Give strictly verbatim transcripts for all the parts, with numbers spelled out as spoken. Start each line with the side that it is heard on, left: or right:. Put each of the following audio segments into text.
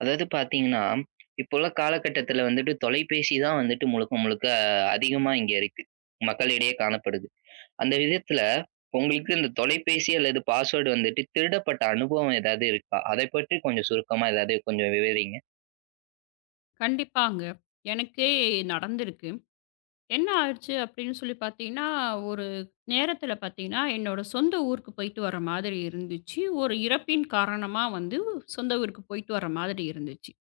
right: அதாவது பார்த்தீங்கன்னா, இப்போ உள்ள காலகட்டத்தில வந்துட்டு தொலைபேசி தான் வந்துட்டு முழுக்க, முழுக்க அதிகமா இங்க இருக்கு. மக்களிடையே காணப்படுது. அந்த விதத்தில உங்களுக்கு இந்த தொலைபேசி அல்லது பாஸ்வேர்டு வந்துட்டு திருடப்பட்ட அனுபவம் ஏதாவது இருக்கா? அதை பற்றி கொஞ்சம் சுருக்கமா ஏதாவது கொஞ்சம் விவரிங்க.
left: கண்டிப்பாங்க. எனக்கே நடந்திருக்கு. என்ன ஆயிடுச்சு அப்படின்னு சொல்லி பார்த்தீங்கன்னா, ஒரு நேரத்தில பார்த்தீங்கன்னா, என்னோட சொந்த ஊருக்கு போயிட்டு வர மாதிரி இருந்துச்சு. ஒரு இறப்பின் காரணமா வந்து சொந்த ஊருக்கு போயிட்டு வர மாதிரி இருந்துச்சு.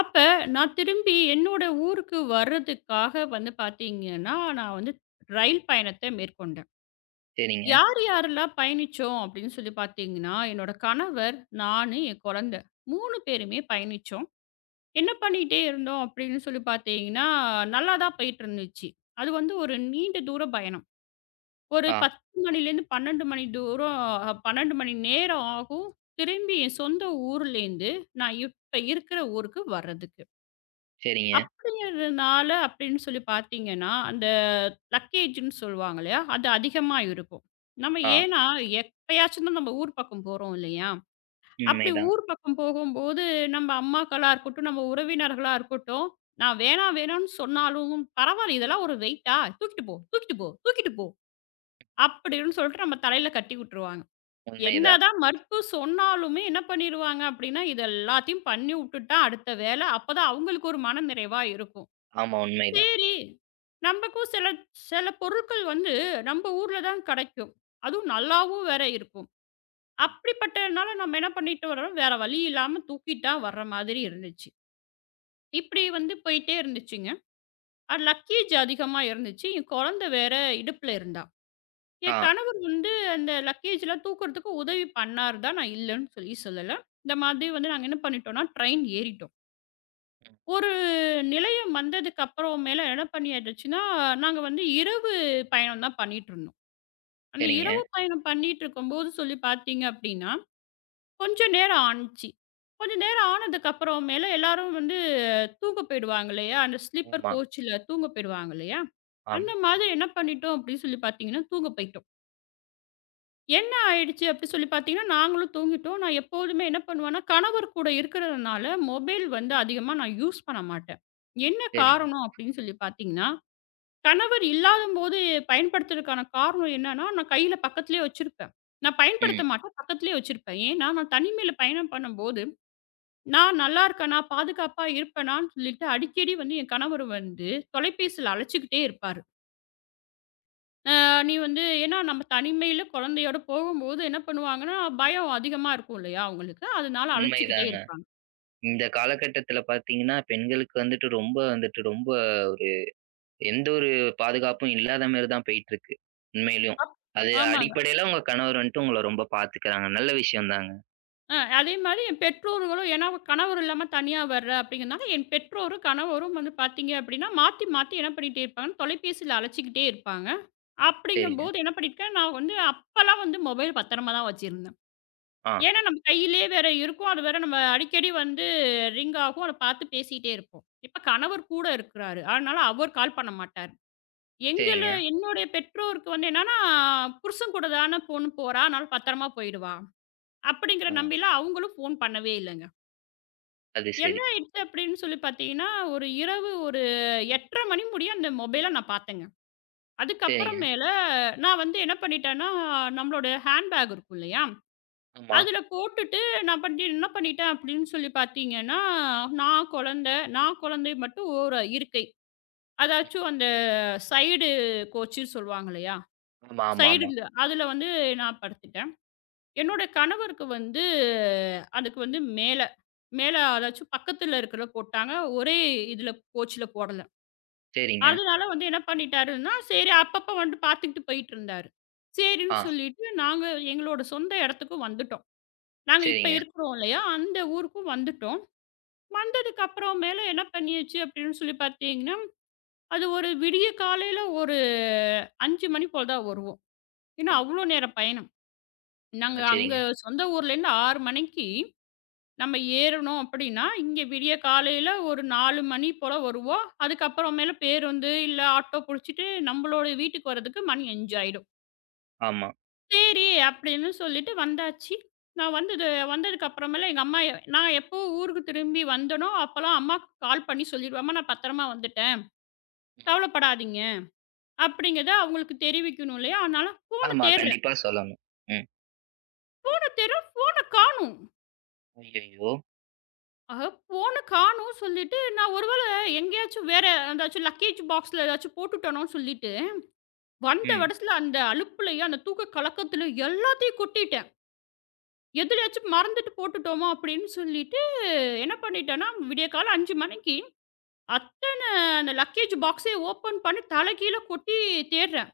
left: அப்ப நான் திரும்பி என்னோட ஊருக்கு வர்றதுக்காக வந்து பார்த்தீங்கன்னா, நான் வந்து ரயில் பயணத்த மேற்கொண்டேன்.
right: சரிங்க.
left: யார் யாரெல்லாம் பயணிச்சோம் அப்படின்னு சொல்லி பார்த்தீங்கன்னா, என்னோட கணவர், நானு, என் குழந்தை மூணு பேருமே பயணிச்சோம். என்ன பண்ணிட்டே இருந்தோம் அப்படின்னு சொல்லி பார்த்தீங்கன்னா, நல்லா தான் போயிட்டுருந்துச்சு. அது வந்து ஒரு நீண்ட தூர பயணம். ஒரு
right: ஆ.
left: பத்து மணிலேருந்து பன்னிரண்டு மணி தூரம் அ பன்னிரண்டு மணி நேரம் ஆகும். திரும்பி என் சொந்த ஊர்லேருந்து நான் இப்ப இருக்கிற ஊருக்கு வர்றதுக்கு.
right: சரிங்க.
left: அப்படிங்கிறதுனால அப்படின்னு சொல்லி பார்த்தீங்கன்னா, அந்த லக்கேஜ்ன்னு சொல்லுவாங்க இல்லையா? அது அதிகமா இருக்கும். நம்ம
right: ஆ.
left: ஏன்னா எப்பயாச்சும் தான் நம்ம ஊர் பக்கம் போறோம் இல்லையா? அப்படி
right: உண்மைதான்.
left: ஊர் பக்கம் போகும்போது, நம்ம அம்மாக்களா இருக்கட்டும், நம்ம உறவினர்களா இருக்கட்டும், நான் வேணா வேணான்னு சொன்னாலும், "பரவால்ல இதெல்லாம் ஒரு வெயிட்டா? தூக்கிட்டு போ, தூக்கிட்டு போ, தூக்கிட்டு போ" அப்படின்னு சொல்லிட்டு நம்ம தலையில கட்டி விட்டுருவாங்க.
right: உண்மைதான்.
left: என்னதான் மறுப்பு சொன்னாலுமே என்ன பண்ணிருவாங்க அப்படின்னா, இது எல்லாத்தையும் பண்ணி உட்டுட்டா அடுத்த வேலை. அப்பதான் அவங்களுக்கு ஒரு மனநிறைவா இருக்கும்.
right: ஆமா, உண்மைதான்.
left: சரி, நமக்கும் சில சில பொருட்கள் வந்து நம்ம ஊர்ல தான் கெடைக்கும். அதுவும் நல்லாவும் வேற இருக்கும். அப்படிப்பட்டதுனால நம்ம என்ன பண்ணிட்டு வரோம், வேற வழி இல்லாம தூக்கிட்டா வர்ற மாதிரி இருந்துச்சு. இப்படி வந்து போயிட்டே இருந்துச்சுங்க. அது லக்கேஜ் அதிகமா இருந்துச்சு. என் குழந்தை வேற இடுப்புல இருந்தா.
right: ஆ.
left: என் கணவர் வந்து அந்த லக்கேஜ்லாம் தூக்குறதுக்கு உதவி பண்ணாரு தான், நான் இல்லன்னு சொல்லி சொல்லல. இந்த மாதிரி வந்து நாங்க என்ன பண்ணிட்டோம்னா, ட்ரெயின் ஏறிட்டோம்.
right: ம்.
left: ஒரு நிலையம் வந்ததுக்கு அப்புறம் மேல என்ன பண்ணியாச்சுன்னா, நாங்க வந்து இரவு பயணம் தான் பண்ணிட்டு இருந்தோம். அந்த
right: சரிங்க.
left: இரவு பயணம் பண்ணிட்டு இருக்கும்போது சொல்லி பார்த்தீங்க அப்படின்னா கொஞ்சம் நேரம் ஆனுச்சு. கொஞ்ச நேரம் ஆனதுக்கப்புறமேல எல்லாரும் வந்து தூங்க போயிடுவாங்க இல்லையா? அந்த ஸ்லீப்பர்
right: ஆமா.
left: கோச்ல தூங்க போயிடுவாங்க இல்லையா?
right: ஆம்.
left: அந்த மாதிரி என்ன பண்ணிட்டோம் அப்படின்னு சொல்லி பார்த்தீங்கன்னா, தூங்க போயிட்டோம். என்ன ஆயிடுச்சு அப்படி சொல்லி பார்த்தீங்கன்னா, நாங்களும் தூங்கிட்டோம். நான் எப்போதுமே என்ன பண்ணுவேன்னா, கணவர் கூட இருக்கிறதுனால மொபைல் வந்து அதிகமா நான் யூஸ் பண்ண மாட்டேன். என்ன
right: சரிங்க.
left: காரணம் அப்படின்னு சொல்லி பார்த்தீங்கன்னா, கணவர் இல்லாதம்போது பயன்படுத்துறதுக்கான காரணம் என்னன்னா, நான் கையில பக்கத்திலேயே வச்சிருப்பேன். நான் பயன்படுத்த
right: ம்.
left: மாட்டேன். பக்கத்திலேயே வச்சிருப்பேன். ஏன்னா நான் தனிமையில பயணம் பண்ணும்போது நான் நல்லா இருக்கேனா, பாதுகாப்பா இருப்பேனான்னு சொல்லிட்டு அடிக்கடி வந்து என் கணவர் வந்து தொலைபேசியில அழைச்சுக்கிட்டே இருப்பாரு. அ நீ வந்து ஏன்னா நம்ம தனிமையில குழந்தையோட போகும்போது என்ன பண்ணுவாங்கன்னா, பயம் அதிகமா இருக்கும் இல்லையா அவங்களுக்கு. அதனால அழைச்சுக்கிட்டே
right: உண்மைதாங்க.
left: இருப்பாங்க.
right: இந்த காலகட்டத்தில பார்த்தீங்கன்னா, பெண்களுக்கு வந்துட்டு ரொம்ப வந்துட்டு ரொம்ப எந்த ஒரு பாதுகாப்பும் இல்லாத மாரி தான் போயிட்டுருக்கு. உண்மையிலும்.
left: அப்
right: அது
left: ஆமாங்க.
right: அடிப்படையில உங்க கணவர் வந்துட்டு உங்கள ரொம்ப பாத்துக்கிறாங்க. நல்ல விஷயம் தாங்க.
left: அ அதே மாரி என் பெற்றோர்களும் ஏன்னா கணவர் இல்லாம தனியா வர்ற அப்படிங்கிறனால, என் பெற்றோரும், கணவரும் வந்து பார்த்தீங்க அப்படின்னா, மாத்தி மாத்தி என்ன பண்ணிட்டே இருப்பாங்கன்னா, தொலைபேசியில அழைச்சுக்கிட்டே இருப்பாங்க.
right: சரிங்க.
left: அப்படிங்கும்போது என்ன பண்ணியிருக்கேன், நான் வந்து அப்பலாம் வந்து மொபைல் பத்திரமா தான் வச்சிருந்தேன்.
right: ஆ.
left: ஏன்னா, நம்ம கையிலேயே வேற இருக்கும். அது வேற நம்ம அடிக்கடி வந்து ரிங் ஆகும். அத பார்த்து பேசிட்டே இருப்போம். இப்ப கணவர் கூட இருக்கிறாரு. அதனால அவர் கால் பண்ண மாட்டாரு. எங்கள
right: சரிங்க.
left: என்னுடைய பெற்றோருக்கு வந்து என்னன்னா, புருஷன் கூட தான பொண்ணு போறா. அதனால பத்திரமா போயிடுவா. அப்படிங்கிற
right: ஆ.
left: நம்பியில அவங்களும் ஃபோன் பண்ணவே இல்லங்க.
right: அது
left: என்ன
right: சரி.
left: ஆயிடுச்சு அப்படின்னு சொல்லி பார்த்தீங்கன்னா, ஒரு இரவு ஒரு எட்டு முப்பது மணி முடிய அந்த மொபைல நான் பார்த்தேங்க.
right: சரிங்க.
left: அதுக்கப்புறம் மேல நான் வந்து என்ன பண்ணிட்டேன்னா, நம்மளோட ஹேண்ட் பேக் இருக்கும் இல்லையா?
right: ஆமா.
left: அதில போட்டுட்டு நான் பண்ணி என்ன பண்ணிட்டேன் அப்படின்னு சொல்லி பார்த்தீங்கன்னா, நான் குழந்தை, நான் குழந்தை மட்டும் ஒரு இருக்கை. அதாச்சும் அந்த சைடு கோச்சுன்னு சொல்லுவாங்க இல்லையா?
right: ஆமா, ஆமா, ஆமா.
left: சைடுல அதில வந்து நான் படுத்துட்டேன். என்னோட கணவருக்கு வந்து அதுக்கு வந்து மேல, மேல அதாச்சும் பக்கத்தில இருக்கிறத போட்டாங்க. ஒரே இதில கோச்சுல போடல.
right: சரிங்க.
left: அதனால வந்து என்ன பண்ணிட்டாருன்னா, சரி அப்பப்போ வந்து பார்த்துக்கிட்டு போயிட்டு இருந்தாரு. சரின்னு
right: ஆ.
left: சொல்லிட்டு நாங்க எங்களோட சொந்த இடத்துக்கு வந்துட்டோம். நாங்க இப்ப
right: சரிங்க.
left: இருக்கிறோம் இல்லையா? அந்த ஊருக்கும் வந்துட்டோம். வந்ததுக்கு அப்புறம் மேல என்ன பண்ணியாச்சு அப்படின்னு சொல்லி பார்த்தீங்கன்னா, அது ஒரு விடிய காலையில ஒரு அஞ்சு மணி போல தான் வருவோம். ஏன்னா
right: ஆ.
left: அவ்வளோ நேரம் பயணம். நாங்க
right: ஆ
left: அங்க
right: சரிங்க.
left: சொந்த ஊர்லேருந்து ஆறு மணிக்கு நம்ம ஏறணும் அப்படின்னா, இங்க விடிய காலையில ஒரு நாலு மணி போல வருவோம். அதுக்கப்புறம் மேல பேருந்து, இல்ல ஆட்டோ புடிச்சிட்டு நம்மளோட வீட்டுக்கு வர்றதுக்கு மணி அஞ்சு ஆயிடும்.
right: ஆமா.
left: சரி அப்படின்னு சொல்லிட்டு வந்தாச்சு. நான் வந்தது வந்ததுக்கு அப்புறமேல எங்க அம்மா எ- நான் எப்போ ஊருக்கு திரும்பி வந்தேனோ, அப்பலாம் அம்மாக்கு கால் பண்ணி சொல்லிடுவேன். "அம்மா நான் பத்திரமா வந்துட்டேன். கவலைப்படாதீங்க." அப்படிங்கிறத அவங்களுக்கு தெரிவிக்கணும் இல்லையா? அதனால ஃபோன
right: ஆமா.
left: தேடுறேன்.
right: கண்டிப்பா சொல்லணும். ம்.
left: ஃபோன தேடுறேன் ஃபோன காணோம்.
right: ஐய்யய்யோ!
left: ஆக ஃபோன காணோம் சொல்லிட்டு நான் ஒரு வேள எங்கேயாச்சும் வேற ஏதாச்சும் லக்கேஜ் பாக்ஸ்ல ஏதாச்சும் போட்டுட்டனோன்னு சொல்லிட்டு, வந்த
right: ம்.
left: இடத்துல அந்த அலுப்புலயும், அந்த தூக்க கலக்கத்துலயும் எல்லாத்தையும் கொட்டிட்டேன். எதுலயாச்சும் மறந்துட்டு போட்டுட்டோமோ அப்படின்னு சொல்லிட்டு என்ன பண்ணிட்டேன்னா, விடியக்காலைல அஞ்சு மணிக்கு அத்தன அந்த லக்கேஜ் பாக்ஸைய ஓப்பன் பண்ணி தலைகீழ கொட்டி தேடுறேன்.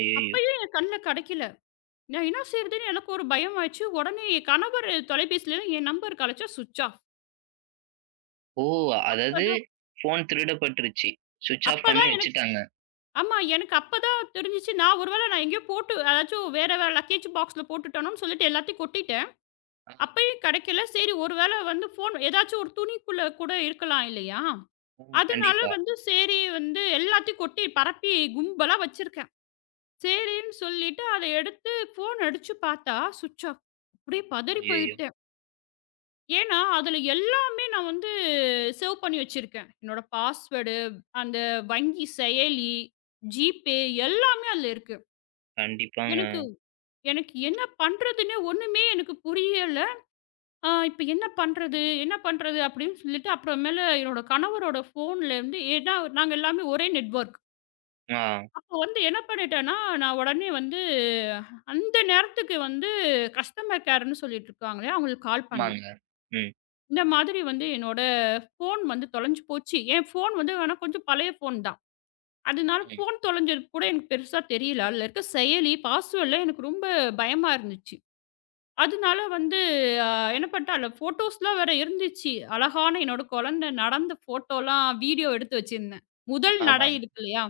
right: ஐய்யய்யோ!
left: அப்பயும் என் கண்ல கெடைக்கல. நான் என்ன செய்றதுன்னு எனக்கு ஒரு பயம் ஆயிடுச்சு. உடனே என் கணவர் தொலைபேசியில என் நம்பருக்கு அழைச்சா சுவிட்ச் ஆஃப்.
right: ஓ! அதாவது
left: அப்பதான்
right: ஃபோன் திருடப்பட்டுருச்சு. ஸ்விட்ச் ஆஃப் பண்ணி
left: அப்பதான் எனக்கு
right: வச்சுட்டாங்க.
left: ஆமா. எனக்கு அப்பதான் தெரிஞ்சுச்சு. நான் ஒரு வேள நான் எங்கேயோ போட்டு அதாச்சும் வேற வேற லக்கேஜ் பாக்ஸ்ல போட்டுட்டோனோன்னு சொல்லிட்டு எல்லாத்தையும் கொட்டிட்டேன்.
right: ஆ.
left: அப்பயும் கெடைக்கல. சரி ஒரு வேள வந்து ஃபோன் ஏதாச்சும் ஒரு துணிக்குள்ள கூட இருக்கலாம் இல்லையா?
right: ஆமா.
left: அதனால
right: கண்டிப்பா.
left: வந்து சரி வந்து எல்லாத்தையும் கொட்டி பரப்பி கும்பலா வச்சிருக்கேன். சரின்னு சொல்லிட்டு அத எடுத்து ஃபோன் அடிச்சு பார்த்தா சுவிட்ச் ஆஃப். அப்படியே பதறி
right: ஐய்யய்யோ!
left: போயிட்டேன். ஏன்னா, அதுல எல்லாமே நான் வந்து சேவ் பண்ணி வச்சிருக்கேன். என்னோட பாஸ்வேர்டு, அந்த வங்கி செயலி, ஜிபே எல்லாமே அதுல இருக்கு.
right: கண்டிப்பாங்க.
left: எனக்கு எனக்கு என்ன பண்றதுன்னே ஒண்ணுமே எனக்கு புரியல. அ இப்ப என்ன பண்றது? என்ன பண்றது? அப்படின்னு சொல்லிட்டு அப்புறமேல என்னோட கணவரோட ஃபோன்ல இருந்து ஏன்னா நாங்க எல்லாமே ஒரே நெட்வொர்க்.
right: ஆ.
left: அப்போ வந்து என்ன பண்ணிட்டேன்னா, நான் உடனே வந்து அந்த நேரத்துக்கு வந்து கஸ்டமர் கேர்ன்னு சொல்லிட்டு இருக்காங்க இல்லையா? அவங்களுக்கு கால் பண்ணேன்.
right: ஆமாங்க. ம்.
left: இந்த மாதிரி வந்து என்னோட ஃபோன் வந்து தொலைஞ்சு போச்சு. என் ஃபோன் வந்து ஆனா கொஞ்சம் பழைய ஃபோன் தான். அதனால
right: ம்.
left: ஃபோன் தொலைஞ்சது கூட எனக்கு பெருசா தெரியல. அதில இருக்க செயலி, பாஸ்வேர்ட்லாம் எனக்கு ரொம்ப பயமா இருந்துச்சு. அதனால வந்து அ என்ன பண்ணிட்டேன், அதில ஃபோட்டோஸ்லாம் வேற இருந்துச்சு. அழகான என்னோட குழந்தை நடந்த ஃபோட்டோலாம் வீடியோ எடுத்து வச்சிருந்தேன். முதல் நடை
right: ஆமாங்க.
left: இருக்கு இல்லையா?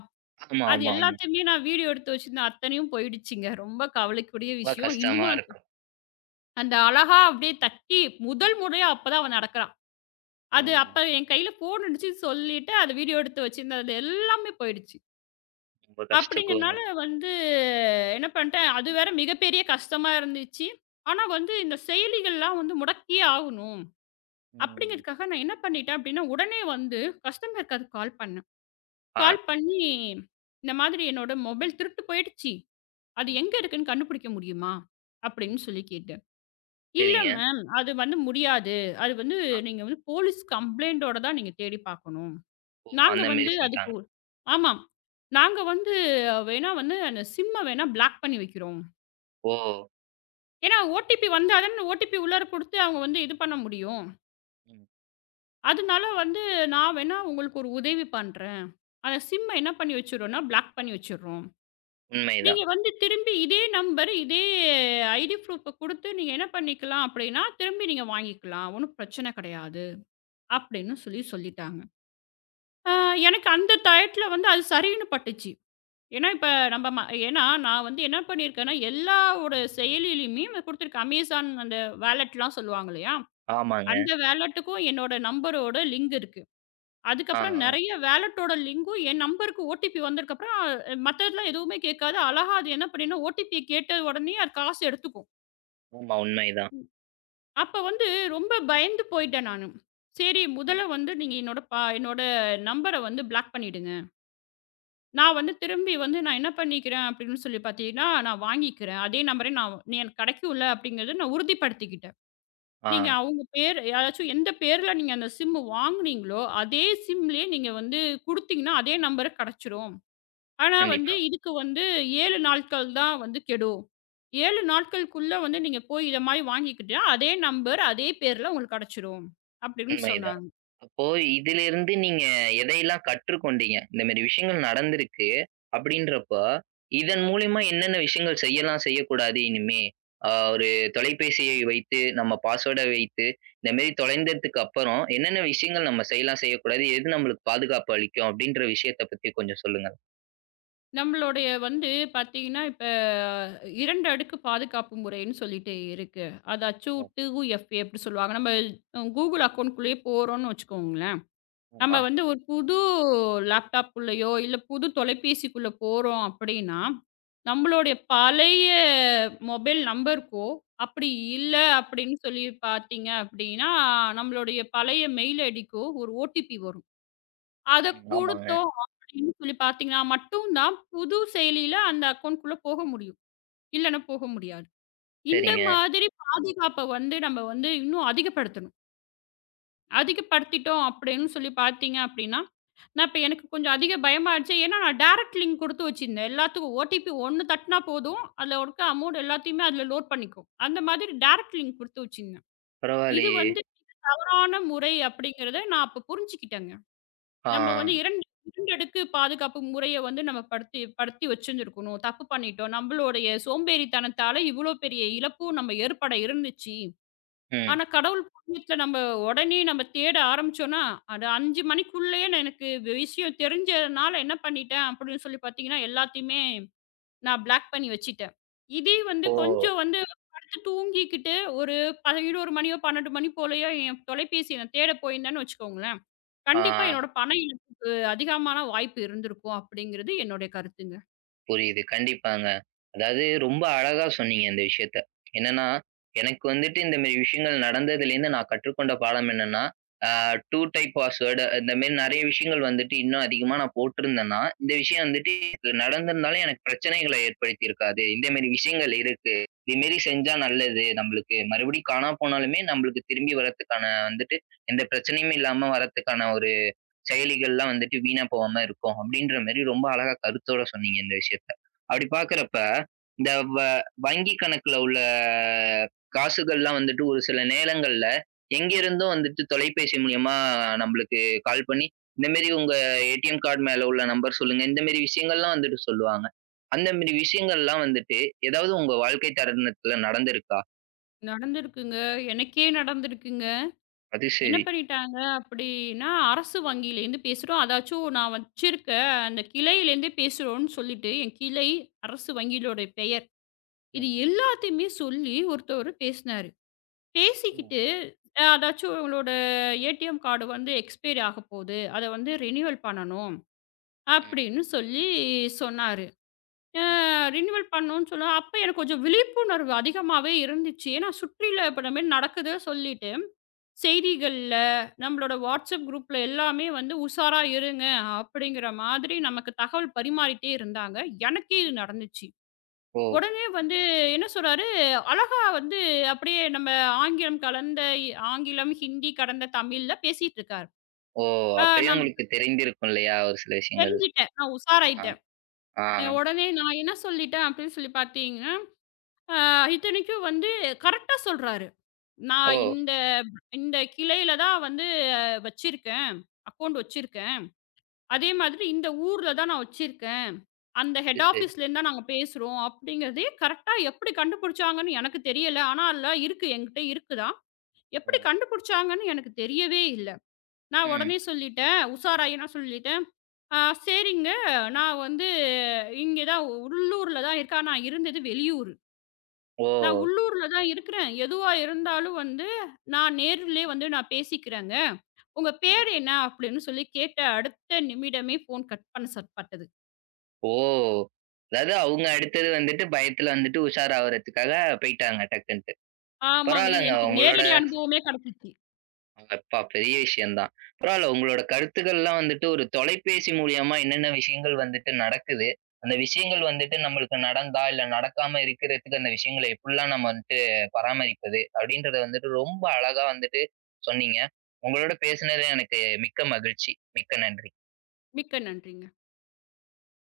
right: ஆமா,
left: அது
right: ஆமா, ஆமா.
left: எல்லாத்தையுமே நான் வீடியோ எடுத்து வச்சிருந்தேன். அத்தனையும் போயிடுச்சுங்க. ரொம்ப கவலைக்குரிய
right: ரொம்ப
left: விஷயம்.
right: கஷ்டமா
left: இன்னமும் நான் கு-
right: இருக்கும்.
left: அந்த அழகா அப்படியே தட்டி முதல் முறையா அப்பதான் அவன் நடக்குறான்.
right: ஆ.
left: அது அப்ப என் கையில ஃபோன் இருந்துச்சுன்னு சொல்லிட்டு, அத வீடியோ எடுத்து வச்சிருந்தேன். அது எல்லாமே போயிடுச்சு.
right: ரொம்ப கஷ்டக்கும்
left: அப்படிங்கிறனால வந்து என்ன பண்ணிட்டேன், அது வேற மிகப்பெரிய கஷ்டமா இருந்துச்சு. ஆனா வந்து இந்த செயலிகள்லாம் வந்து முடக்கியே ஆகணும்.
right: ம்.
left: அப்படிங்கிறதுக்காக நான் என்ன பண்ணிட்டேன் அப்படின்னா, உடனே வந்து கஸ்டமர் கேருக்கு கால் பண்ணேன்.
right: ஆ.
left: கால் பண்ணி, இந்த மாதிரி என்னோட மொபைல் திருட்டு போயிடுச்சு. அது
right: ம்.
left: எங்க இருக்குன்னு கண்டுபிடிக்க முடியுமா?
right: ம்.
left: அப்படின்னு சொல்லி கேட்டேன். "இல்ல
right: சரிங்க.
left: மேம். அது வந்து முடியாது. அது வந்து
right: ஆ.
left: நீங்க வந்து போலீஸ் கம்ப்ளைண்டோட தான் நீங்க தேடி பார்க்கணும்.
right: ஓ!
left: நாங்க
right: அந்த மாரி
left: வந்து
right: சொல்ட்டாங்க.
left: அதுக்கு" ஆமாம். "நாங்க வந்து வேணா வந்து அந்த சிம்ம வேணா பிளாக் பண்ணி வைக்கிறோம்.
right: ஓ!
left: ஏன்னா ஓடிபி வந்தா தானே ஓடிபி உள்ளார கொடுத்து அவங்க வந்து இது பண்ண முடியும்.
right: ம்.
left: அதனால வந்து நான் வேணா உங்களுக்கு ஒரு உதவி பண்றேன். அந்த சிம்ம என்ன பண்ணி வச்சுர்றோம்னா, பிளாக் பண்ணி வச்சுர்றோம்."
right: உண்மைதான்.
left: நீங்க வந்து திரும்பி இதே நம்பர், இதே ஐடி ப்ரூஃப்ப குடுத்து நீங்க என்ன பண்ணிக்கலாம் அப்டின்னா, திரும்பி நீங்க வாங்கிக்கலாம். ஒண்ணும் பிரச்சனை கிடையாது. அப்படின்னு சொல்லி சொல்லிட்டாங்க. ஆ எனக்கு அந்த டயத்துல வந்து அது சரின்னு பட்டுச்சு. ஏன்னா, இப்ப நம்ம ம ஏன்னா நான் வந்து என்ன பண்ணியிருக்கேன்னா, எல்லாவோட செயலிலயுமே நான் குடுத்துருக்கேன். Amazon அந்த வாலெட்லாம் சொல்லுவாங்க இல்லையா?
right: ஆமாங்க.
left: அந்த வாலெட்டுக்கும் என்னோட நம்பரோட லிங்க் இருக்கு.
right: ஆ,
left: அதுக்கப்புறம்
right: ஆ.
left: நெறைய வாலெட்டோட லிங்க்கும் என் நம்பருக்கு ஓடிபி வந்ததுக்கப்புறம், மத்ததெல்லாம் எதுவுமே கேட்காது. அழகா அது என்ன பண்ணிரும், ஓடிபிய கேட்ட உடனேயே அது காசு எடுத்துக்கும்.
right: ம். ஆமா உண்மைதான்.
left: அப்ப வந்து ரொம்ப பயந்து போயிட்டேன் நானு. சரி
right: ம்.
left: முதல்ல வந்து நீங்க என்னோட ப என்னோட நம்பர வந்து பிளாக் பண்ணிடுங்க. நான் வந்து திரும்பி வந்து நான் என்ன பண்ணிக்கிறேன் அப்படின்னு சொல்லி பார்த்தீங்கன்னா, நான் வாங்கிக்கிறேன். அதே நம்பரே நான் நீ எனக்கு கிடைக்கும்ல அப்படிங்கிறத நான் உறுதிப்படுத்திக்கிட்டேன். நீங்க
right: ஆ.
left: அவங்க பேர் யாராச்சும் எந்த பேர்ல நீங்க அந்த சிம் வாங்குனீங்களோ, அதே சிம்லயே நீங்க வந்து குடுத்தீங்கன்னா அதே நம்பர் கிடைச்சிரும். ஆனா வந்து
right: கண்டிப்பா.
left: இதுக்கு வந்து ஏழு நாட்கள் தான் வந்து கெடும். ஏழு நாட்களுக்குள்ள வந்து நீங்க போய் இத மாரி வாங்கிக்கிட்டா, அதே நம்பர், அதே பேர்ல உங்களுக்கு கெடைச்சிரும். அப்படின்னு
right: உண்மைதான்.
left: சொன்னாங்க.
right: அப்போ இதிலிருந்து நீங்க எதையெல்லாம் கற்றுக்கொண்டீங்க? இந்த மாரி விஷயங்கள் நடந்திருக்கு. அப்படின்றப்போ, இதன் மூலியமா என்னென்ன விஷயங்கள் செய்யலாம், செய்யக்கூடாது இனிமே? அ ஒரு தொலைபேசியை வைத்து, நம்ம பாஸ்வேர்ட வைத்து, இந்த மாரி தொலைந்ததுக்கு அப்புறம் என்னென்ன விஷயங்கள் நம்ம செய்யலாம், செய்யக்கூடாது? எது நம்மளுக்கு பாதுகாப்பு அளிக்கும்? அப்படின்ற விஷயத்த பத்தி கொஞ்சம் சொல்லுங்க.
left: நம்மளுடைய வந்து பார்த்தீங்கன்னா, இப்ப இரண்டு அடுக்கு பாதுகாப்பு முறைன்னு சொல்லிட்டு இருக்கு. அதாச்சும்
right: ஓ!
left: டூ எஃப் ஏ அப்படி சொல்லுவாங்க. நம்ம Google அக்கவுண்ட்குள்ளேயே போறோம்னு வச்சுக்கோங்களேன். நம்ம
right: ஆமா.
left: வந்து ஒரு புது லேப்டாப்புள்ளயோ, இல்ல புது தொலைபேசிக்குள்ள போறோம் அப்படின்னா, நம்மளுடைய பழைய மொபைல் நம்பருக்கோ, அப்படி இல்ல அப்படின்னு சொல்லி பார்த்தீங்க அப்படின்னா, நம்மளுடைய பழைய மெயில் ஐடிக்கோ ஒரு ஓடிபி வரும். அத
right: ம். ஆமாங்க.
left: குடுத்தோம் அப்படின்னு சொல்லி பார்த்தீங்கன்னா மட்டும் தான், புது செயலியில அந்த அக்கவுண்ட்குள்ள போக முடியும். இல்லன்னா போக முடியாது. இந்த
right: சரிங்க.
left: மாதிரி பாதுகாப்ப வந்து நம்ம வந்து இன்னும் அதிகப்படுத்தணும். அதிகப்படுத்திட்டோம் அப்படின்னு சொல்லி பார்த்தீங்க அப்படின்னா நான் இப்ப எனக்கு கொஞ்சம் அதிக பயமாயிடுச்சு. ஏன்னா, நான் டைரக்ட் லிங்க் குடுத்து வச்சிருந்தேன். எல்லாத்துக்கும் ஓடிபி ஒன்று தட்டுனா போதும். அதுல இருக்க அமௌண்ட் எல்லாத்தையுமே அதுல லோட் பண்ணிக்கும். அந்த மாதிரி டைரக்ட் லிங்க் குடுத்து வச்சிருந்தேன். இது
right: பரவாயில்லையே!
left: வந்து தவறான முறை அப்படிங்கிறத நான் அப்ப புரிஞ்சுக்கிட்டேங்க.
right: ஆ.
left: நம்ம வந்து இரண்டு இரண்டு அடுக்கு பாதுகாப்பு முறைய வந்து நம்ம படுத்தி படுத்தி வச்சிருந்துருக்கணும். தப்பு பண்ணிட்டோம். நம்மளுடைய சோம்பேறித்தனத்தால இவ்வளோ பெரிய இழப்பும் நம்ம ஏற்பட இருந்துச்சு.
right: ம்.
left: ஆனா, கடவுள் புண்ணியத்துல நம்ம உடனே நம்ம தேட ஆரம்பிச்சோம்னா, அது அஞ்சு மணிக்குள்ளயே நான் எனக்கு வி- விஷயம் தெரிஞ்சதுனால என்ன பண்ணிட்டேன் அப்படின்னு சொல்லி பார்த்தீங்கன்னா, எல்லாத்தையுமே நான் பிளாக் பண்ணி வச்சுட்டேன். இதே வந்து
right: இப்போ
left: கொஞ்சம் வந்து படுத்து தூங்கிக்கிட்டு ஒரு பதினொன்று மணியோ, பன்னிரண்டு மணி போலயோ என் தொலைபேசிய நான் தேட போயிருந்தேன்னு வச்சுக்கோங்களேன்,
right: ஆ.
left: கண்டிப்பா என்னோட பண இழப்புக்கு அதிகமான வாய்ப்பு இருந்திருக்கும் அப்படிங்கிறது என்னுடைய கருத்துங்க.
right: புரியுது. கண்டிப்பாங்க. அதாவது ரொம்ப அழகா சொன்னீங்க இந்த விஷயத்த. என்னன்னா, எனக்கு வந்துட்டு இந்த மாரி விஷயங்கள் நடந்ததுலேருந்து நான் கற்றுக்கொண்ட பாடம் என்னன்னா, அ ரெண்டு டைப் பாஸ்வேர்டு இந்த மாரி நெறைய விஷயங்கள் வந்துட்டு இன்னும் அதிகமா நான் போட்டிருந்தேன்னா, இந்த விஷயம் வந்துட்டு எனக்கு நடந்திருந்தாலும் எனக்கு பிரச்சனைகள ஏற்படுத்தி இருக்காது. இந்த மாரி விஷயங்கள் இருக்கு. இது மாரி செஞ்சா நல்லது. நம்மளுக்கு மறுபடியும் காணாம போனாலுமே நம்மளுக்கு திரும்பி வர்றதுக்கான வந்துட்டு எந்த பிரச்சனையும் இல்லாம வர்றதுக்கான ஒரு செயலிகள்லாம் வந்துட்டு வீணா போகாம இருக்கும். அப்படின்ற மாரி ரொம்ப அழகா கருத்தோட சொன்னீங்க இந்த விஷயத்த. அப்படி பார்க்கிறப்ப, இந்த வ வங்கி கணக்குல உள்ள காசுகள்லாம் வந்துட்டு ஒரு சில நேரங்கள்ல எங்கிருந்தோ வந்துட்டு தொலைபேசி மூலியமா நம்மளுக்கு கால் பண்ணி, இந்த மாரி உங்க ஏடிஎம் கார்டு மேல உள்ள நம்பர் சொல்லுங்க. இந்த மாரி விஷயங்கள்லாம் வந்துட்டு சொல்லுவாங்க. அந்த மாரி விஷயங்கள்லாம் வந்துட்டு ஏதாவது உங்க வாழ்க்கை தருணத்துல நடந்திருக்கா?
left: நடந்திருக்குங்க. எனக்கே நடந்திருக்குங்க.
right: அது
left: என்ன
right: சரி.
left: பண்ணிட்டாங்க அப்படின்னா, அரசு வங்கியிலேருந்து பேசுறோம். அதாச்சும் நான் வச்சிருக்க அந்த கிளையிலேருந்தே பேசுறோம்ன்னு சொல்லிட்டு, என் கிளை, அரசு வங்கியிலோட பெயர். இது
right: ம்,
left: எல்லாத்தையுமே சொல்லி ஒருத்தவரு பேசினாரு.
right: ம்,
left: பேசிக்கிட்டு அ அதாச்சும் உங்களோட ஏடிஎம் கார்டு வந்து எக்ஸ்பைரி ஆகப்போது. அத வந்து ரினியூவல் பண்ணணும்
right: ம்,
left: அப்படின்னு சொல்லி சொன்னாரு. அ
right: ம்.
left: ரினிவல் பண்ணணும்னு சொல்ல, அப்ப எனக்கு கொஞ்சம் விழிப்புணர்வு அதிகமாவே இருந்துச்சு. ஏன்னா சுற்றில இப்ப இந்த மாரி நடக்குது சொல்லிட்டு, செய்திகள்ல, நம்மளோட வாட்ஸ்அப் குரூப்ல எல்லாமே வந்து உஷாரா இருங்க அப்படிங்கிற மாதிரி நமக்கு தகவல் பரிமாறிட்டே இருந்தாங்க. எனக்கே இது நடந்துச்சு.
right: ஓ!
left: உடனே வந்து என்ன சொல்றாரு, அழகா வந்து அப்படியே நம்ம ஆங்கிலம் கலந்த ஆங்கிலம், ஹிந்தி கடந்த தமிழ்ல பேசிட்டு இருக்காரு.
right: ஓ!
left: அ
right: அப்பயே
left: நான்
right: உங்களுக்கு தெரிந்திருக்கும் இல்லையா? ஒரு சில விஷயங்கள்.
left: தெரிஞ்சுட்டேன். நான்
right: ஆ,
left: உஷாராயிட்டேன்.
right: ஆ.
left: அஹ் உடனே நான் என்ன சொல்லிட்டேன் அப்படின்னு சொல்லி பார்த்தீங்கன்னா ஆ இத்தனைக்கும் வந்து கரெக்ட்டா சொல்றாரு. நான்
right: ஓ!
left: இந்த இந்த கிளையில தான் வந்து அஹ், வச்சிருக்கேன். அக்கவுண்ட் வச்சிருக்கேன்.
right: ஆ
left: அதே மாதிரி இந்த ஊர்ல தான் நான் வச்சிருக்கேன். அந்த
right: அது
left: ஹெட்
right: சரி.
left: ஆஃபீஸ்லேருந்து தான் நாங்க பேசுறோம் அப்படிங்கிறதே கரெக்ட்டா எப்படி கண்டுபிடிச்சாங்கன்னு எனக்கு தெரியல. ஆனா அதுல இருக்கு என்கிட்ட இருக்குதான்.
right: ஆ.
left: எப்படி கண்டுபிடிச்சாங்கன்னு எனக்கு தெரியவே இல்ல. நான்
right: ம்.
left: உடனே சொல்லிட்டேன். உஷாராயி நான் சொல்லிட்டேன். "ஆ சரிங்க. நான் வந்து இங்க தான் உள்ளூர்ல தான் இருக்கேன். ஆனா நான் இருந்தது வெளியூர்." நான்
right: ஓ!
left: உள்ளூர்ல தான் இருக்கிறேன். எதுவா இருந்தாலும் வந்து நான் நேர்லயே வந்து நான் பேசிக்கிறேங்க. உங்க
right: ஆ.
left: பேர் என்ன? அப்படின்னு சொல்லி கேட்ட அடுத்த நிமிடமே ஃபோன் கட் பண்ண சட்பட்டது.
right: ஓ! அதாவது அவங்க அடுத்தது வந்துட்டு பயத்துல வந்துட்டு உஷாராவறதுக்காக போயிட்டாங்க டக்குன்ட்டு.
left: ஆமாங்க. இது
right: பரவால்லங்க ஆமா.
left: எனக்கு
right: உங்களோட
left: நேரடி அனுபவமே கிடைச்சிச்சு.
right: அப்பா! பெரிய விஷயம் தான். பரவால்ல உங்களோட கருத்துக்கள்லாம் வந்துட்டு ஒரு தொலைபேசி மூலியமா என்னென்ன விஷயங்கள் வந்துட்டு நடக்குது. அந்த விஷயங்கள் வந்துட்டு நம்மளுக்கு நடந்தா, இல்ல நடக்காம இருக்கிறதுக்கு அந்த விஷயங்கள எப்படிலாம் நம்ம வந்துட்டு பராமரிப்பது? அப்படின்றத வந்துட்டு ரொம்ப அழகா வந்துட்டு சொன்னீங்க. உங்களோட பேசினதுல எனக்கு மிக்க மகிழ்ச்சி. மிக்க நன்றி.
left: மிக்க நன்றிங்க.